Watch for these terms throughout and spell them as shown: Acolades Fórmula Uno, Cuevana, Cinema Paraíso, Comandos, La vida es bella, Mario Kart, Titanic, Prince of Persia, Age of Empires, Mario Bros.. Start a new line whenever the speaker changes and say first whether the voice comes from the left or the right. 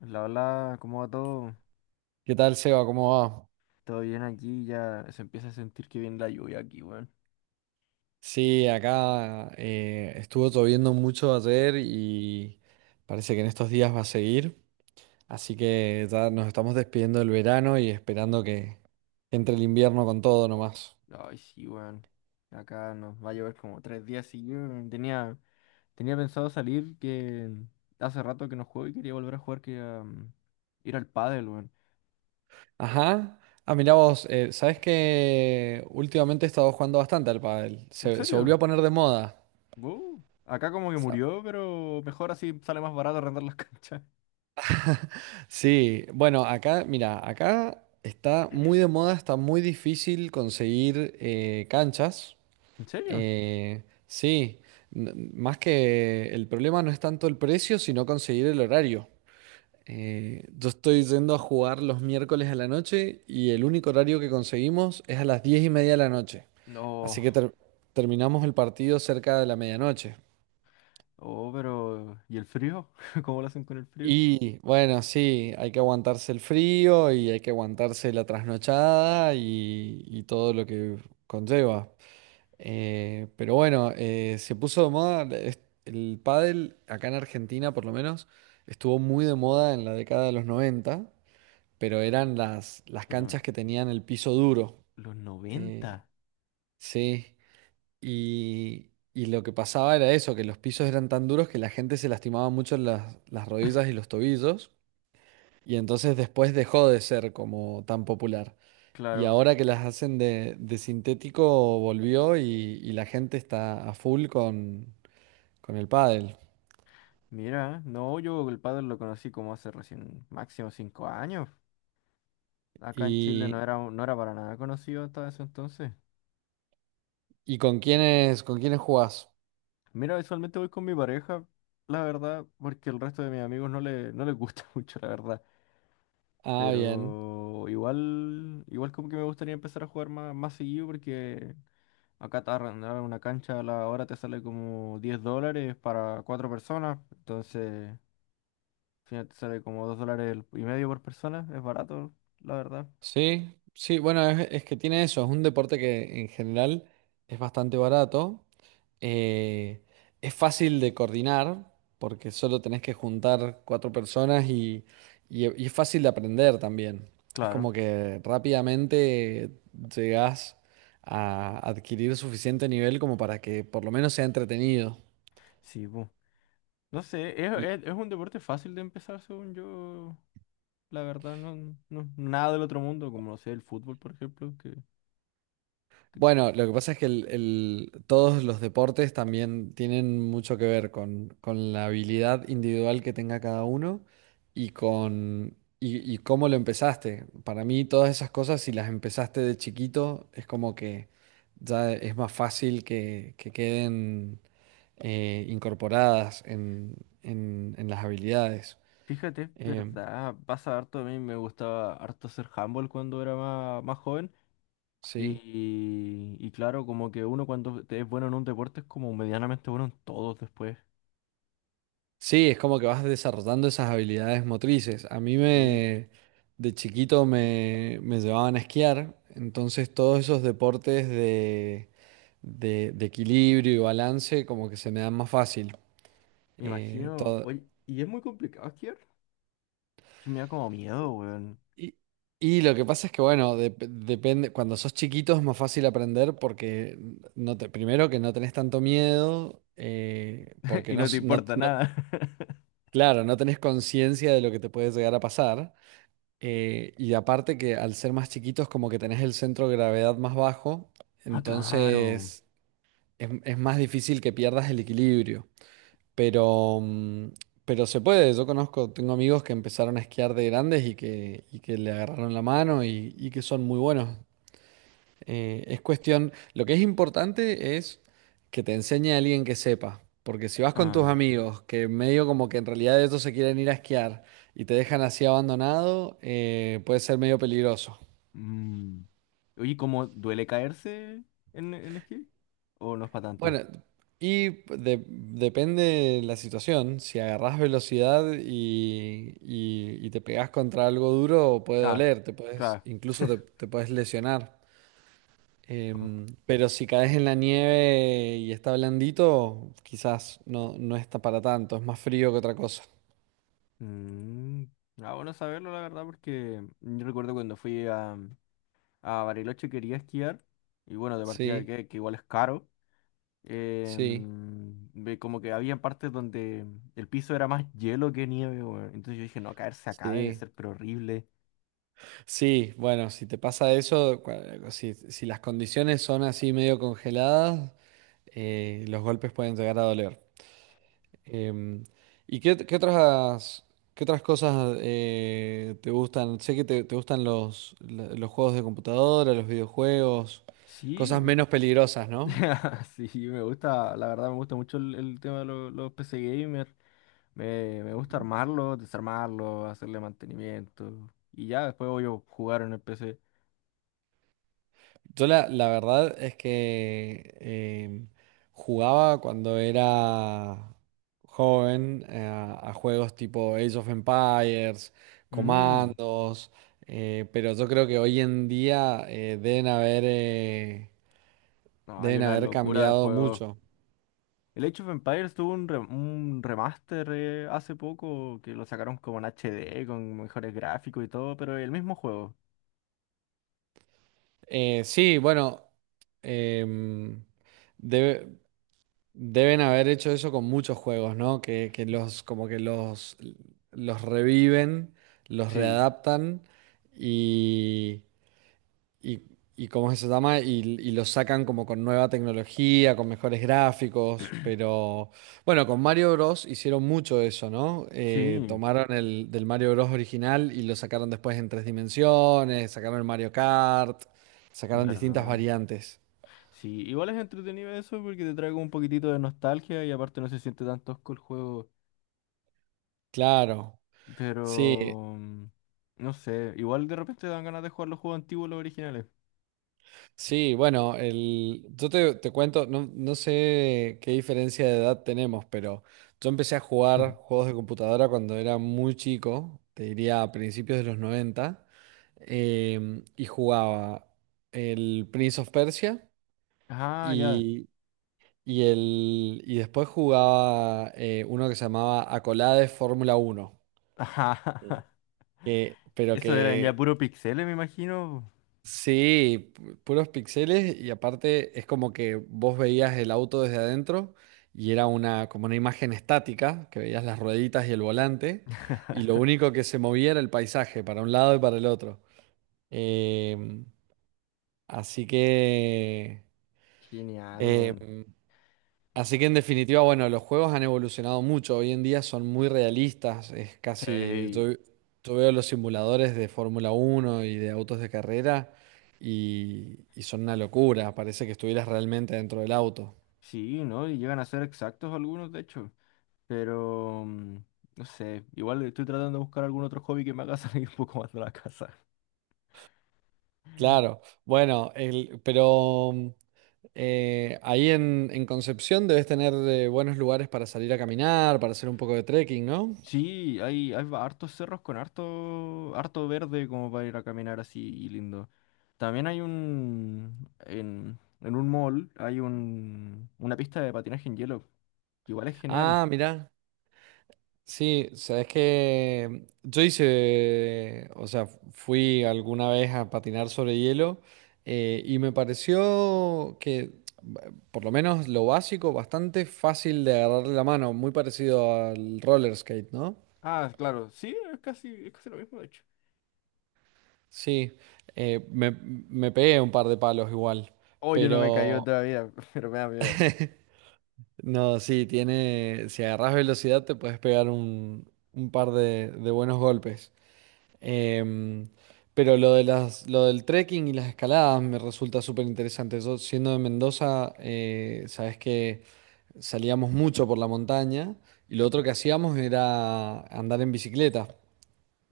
left: La hola, ¿cómo va todo?
right: ¿Qué tal, Seba? ¿Cómo va?
left: Todo bien aquí, ya se empieza a sentir que viene la lluvia aquí, weón.
right: Sí, acá estuvo lloviendo mucho ayer y parece que en estos días va a seguir. Así que ya nos estamos despidiendo del verano y esperando que entre el invierno con todo nomás.
left: Ay, sí, weón. Acá nos va a llover como tres días seguidos. Weón. Tenía pensado salir que hace rato que no juego y quería volver a jugar, ir al pádel, weón.
right: Ajá. Ah, mirá vos, ¿sabés que últimamente he estado jugando bastante al pádel?
left: ¿En
right: Se volvió
left: serio?
right: a poner de moda.
left: Wow. Acá como que murió, pero mejor así sale más barato arrendar las canchas.
right: Sí, bueno, acá, mira, acá está muy de moda, está muy difícil conseguir canchas.
left: ¿En serio?
right: Sí, más que el problema no es tanto el precio, sino conseguir el horario. Yo estoy yendo a jugar los miércoles a la noche y el único horario que conseguimos es a las diez y media de la noche.
left: No.
right: Así que terminamos el partido cerca de la medianoche.
left: Oh, pero ¿y el frío? ¿Cómo lo hacen con el frío?
right: Y bueno, sí, hay que aguantarse el frío y hay que aguantarse la trasnochada y todo lo que conlleva. Pero bueno, se puso de moda, el pádel acá en Argentina por lo menos estuvo muy de moda en la década de los 90 pero eran las
left: De
right: canchas que tenían el piso duro.
left: los
right: Eh,
left: 90.
right: sí, y lo que pasaba era eso, que los pisos eran tan duros que la gente se lastimaba mucho las rodillas y los tobillos, y entonces después dejó de ser como tan popular. Y
left: Claro.
right: ahora que las hacen de sintético, volvió y la gente está a full con el pádel.
left: Mira, no, yo el pádel lo conocí como hace recién máximo cinco años. Acá en Chile
right: ¿Y,
left: no era para nada conocido hasta ese entonces.
right: y con quiénes jugás?
left: Mira, usualmente voy con mi pareja, la verdad, porque el resto de mis amigos no les gusta mucho, la verdad.
right: Ah, bien.
left: Pero igual como que me gustaría empezar a jugar más seguido porque acá te arrendar una cancha a la hora te sale como 10 dólares para cuatro personas. Entonces, al final te sale como 2 dólares y medio por persona. Es barato, la verdad.
right: Sí, sí, bueno, es que tiene eso, es un deporte que en general es bastante barato. Eh, es fácil de coordinar porque solo tenés que juntar cuatro personas y es fácil de aprender también. Es
left: Claro.
right: como que rápidamente llegás a adquirir suficiente nivel como para que por lo menos sea entretenido.
left: Sí, bu. No sé, es un deporte fácil de empezar, según yo. La verdad, no, no, nada del otro mundo, como no sé, el fútbol, por ejemplo, que-
right: Bueno, lo que pasa es que todos los deportes también tienen mucho que ver con la habilidad individual que tenga cada uno y con y cómo lo empezaste. Para mí, todas esas cosas, si las empezaste de chiquito, es como que ya es más fácil que queden incorporadas en las habilidades.
left: fíjate, es
right: Em,
left: verdad, pasa harto, a mí me gustaba harto hacer handball cuando era más joven
right: sí.
left: y claro, como que es bueno en un deporte es como medianamente bueno en todos después.
right: Sí, es como que vas desarrollando esas habilidades motrices. A mí
left: Sí,
right: me, de chiquito me, me llevaban a esquiar, entonces todos esos deportes de equilibrio y balance como que se me dan más fácil.
left: me imagino,
right: Todo.
left: oye, y es muy complicado esquiar, que me da como miedo, weón,
right: Y, y lo que pasa es que, bueno, depende, cuando sos chiquito es más fácil aprender porque no te, primero que no tenés tanto miedo, porque
left: y
right: no,
left: no te
right: no,
left: importa nada.
right: claro, no tenés conciencia de lo que te puede llegar a pasar. Y aparte que al ser más chiquitos como que tenés el centro de gravedad más bajo,
left: Ah, claro.
right: entonces es más difícil que pierdas el equilibrio. Pero, pero se puede, yo conozco, tengo amigos que empezaron a esquiar de grandes y que le agarraron la mano y que son muy buenos. Es cuestión, lo que es importante es que te enseñe a alguien que sepa, porque si vas con tus amigos, que medio como que en realidad ellos se quieren ir a esquiar y te dejan así abandonado, puede ser medio peligroso.
left: Mm. Oye, ¿cómo duele caerse en esquí? ¿O no es para tanto?
right: Bueno, y depende de la situación, si agarrás velocidad y te pegás contra algo duro, puede
left: Ah,
right: doler, te puedes,
left: claro.
right: incluso te, te puedes lesionar.
left: Oh.
right: Pero si caes en la nieve y está blandito, quizás no, no está para tanto, es más frío que otra cosa.
left: Mm, ah, bueno saberlo, la verdad, porque yo recuerdo cuando fui a Bariloche, quería esquiar, y bueno, de partida
right: Sí,
left: que igual es caro,
right: sí,
left: em, ve como que había partes donde el piso era más hielo que nieve, weón. Entonces yo dije, no, caerse acá debe
right: sí.
left: ser pero horrible.
right: Sí, bueno, si te pasa eso, si, si las condiciones son así medio congeladas, los golpes pueden llegar a doler. Em, ¿Y qué, qué otras cosas te gustan? Sé que te gustan los, los juegos de computadora, los videojuegos,
left: Sí,
right: cosas
left: m-
right: menos peligrosas, ¿no?
left: sí, me gusta, la verdad me gusta mucho el tema de los PC Gamer. Me gusta armarlo, desarmarlo, hacerle mantenimiento. Y ya después voy a jugar en el PC.
right: Yo la, la verdad es que jugaba cuando era joven a juegos tipo Age of Empires,
left: Mm,
right: Comandos, pero yo creo que hoy en día
left: no, hay
right: deben
left: una
right: haber
left: locura de
right: cambiado
left: juegos.
right: mucho.
left: El Age of Empires tuvo un remaster hace poco que lo sacaron como en HD, con mejores gráficos y todo, pero el mismo juego.
right: Sí, bueno, em, debe- deben haber hecho eso con muchos juegos, ¿no? Que
left: Es-
right: los como que los reviven, los
left: sí,
right: readaptan y, y, y ¿cómo se llama? Y los sacan como con nueva tecnología, con mejores gráficos, pero bueno, con Mario Bros. Hicieron mucho eso, ¿no?
left: sí,
right: Tomaron el del Mario Bros. Original y lo sacaron después en tres dimensiones, sacaron el Mario Kart, sacaron distintas
left: verdad.
right: variantes.
left: Sí, igual es entretenido eso porque te trae como un poquitito de nostalgia y aparte no se siente tan tosco el juego.
right: Claro. Sí,
left: Pero mm, no sé, igual de repente dan ganas de jugar los juegos antiguos, los originales.
right: sí, bueno, el, yo te, te cuento, no, no sé qué diferencia de edad tenemos, pero yo empecé a jugar juegos de computadora cuando era muy chico, te diría a principios de los 90, y jugaba el Prince of Persia
left: Ah, ya.
right: y, y después jugaba uno que se llamaba Acolades Fórmula Uno,
left: Ajá.
right: que, pero
left: Eso eran ya
right: que
left: puro pixeles, me imagino.
right: sí, puros píxeles y aparte es como que vos veías el auto desde adentro y era una como una imagen estática, que veías las rueditas y el volante y lo único que se movía era el paisaje para un lado y para el otro. Em, así que
left: Genial,
right: eh,
left: weón.
right: así que en definitiva, bueno, los juegos han evolucionado mucho. Hoy en día son muy realistas. Es casi,
left: Sí.
right: yo veo los simuladores de Fórmula Uno y de autos de carrera y son una locura. Parece que estuvieras realmente dentro del auto.
left: Sí, ¿no? Y llegan a ser exactos algunos, de hecho. Pero, mm, no sé, igual estoy tratando de buscar algún otro hobby que me haga salir un poco más de la casa.
right: Claro, bueno, pero ahí en Concepción debes tener buenos lugares para salir a caminar, para hacer un poco de trekking, ¿no?
left: Sí, hay, hartos cerros con harto verde como para ir a caminar así y lindo. También hay un, en un mall hay un, una pista de patinaje en hielo, que igual es genial.
right: Ah, mirá. Sí, sabes que yo hice, o sea, fui alguna vez a patinar sobre hielo y me pareció que, por lo menos lo básico, bastante fácil de agarrarle la mano, muy parecido al roller skate, ¿no?
left: Ah, claro, sí, es casi lo mismo, de hecho.
right: Sí, me, me pegué un par de palos igual,
left: Oh, yo no me caí
right: pero
left: otra vida, pero me da miedo.
right: no, sí, tiene, si agarras velocidad te puedes pegar un par de buenos golpes. Em, pero lo de las, lo del trekking y las escaladas me resulta súper interesante. Yo, siendo de Mendoza, sabes que salíamos mucho por la montaña y lo otro que hacíamos era andar en bicicleta.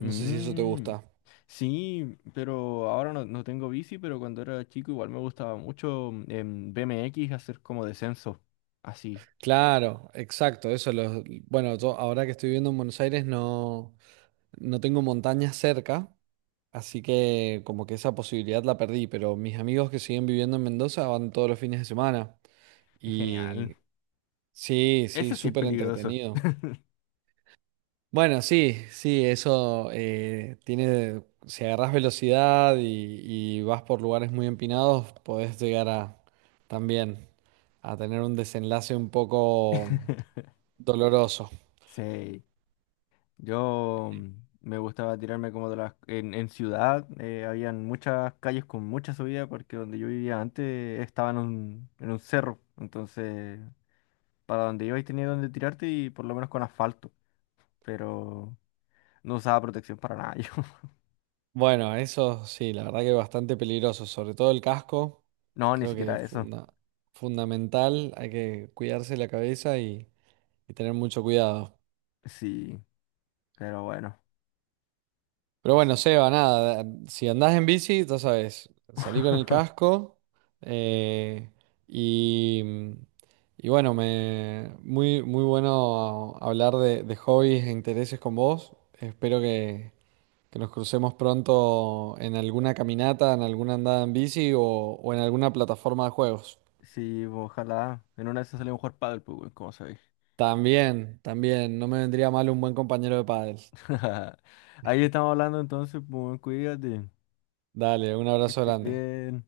right: No sé si eso te gusta.
left: sí, pero ahora no, no tengo bici, pero cuando era chico igual me gustaba mucho en BMX hacer como descenso. Así,
right: Claro, exacto, eso los, bueno, yo ahora que estoy viviendo en Buenos Aires no, no tengo montañas cerca, así que como que esa posibilidad la perdí, pero mis amigos que siguen viviendo en Mendoza van todos los fines de semana.
left: es genial.
right: Y sí, sí,
left: Ese sí es
right: súper
left: peligroso.
right: entretenido. Bueno, sí, sí, eso tiene, si agarrás velocidad y vas por lugares muy empinados, podés llegar a también a tener un desenlace un poco doloroso.
left: Sí, yo mm, me gustaba tirarme como de las... en ciudad habían muchas calles con mucha subida porque donde yo vivía antes estaba en un cerro, entonces para donde ibas tenía donde tirarte y por lo menos con asfalto, pero no usaba protección para nada yo.
right: Bueno, eso sí, la verdad que es bastante peligroso, sobre todo el casco,
left: No, ni
right: creo que
left: siquiera
right: es
left: eso.
right: fundamental, hay que cuidarse la cabeza y tener mucho cuidado.
left: Sí, pero bueno,
right: Pero bueno,
left: así.
right: Seba, nada, si andás en bici, ya sabes, salí con el casco eh, y, y bueno, me, muy, muy bueno hablar de hobbies e intereses con vos. Espero que nos crucemos pronto en alguna caminata, en alguna andada en bici o en alguna plataforma de juegos.
left: Sí, pues, ojalá. En una de esas salimos a jugar pádel, pues, weón, como sabéis.
right: También, también, no me vendría mal un buen compañero de pádel.
left: Ahí estamos hablando entonces, pues, weón, cuídate.
right: Dale, un
left: Que
right: abrazo
left: estés
right: grande.
left: bien.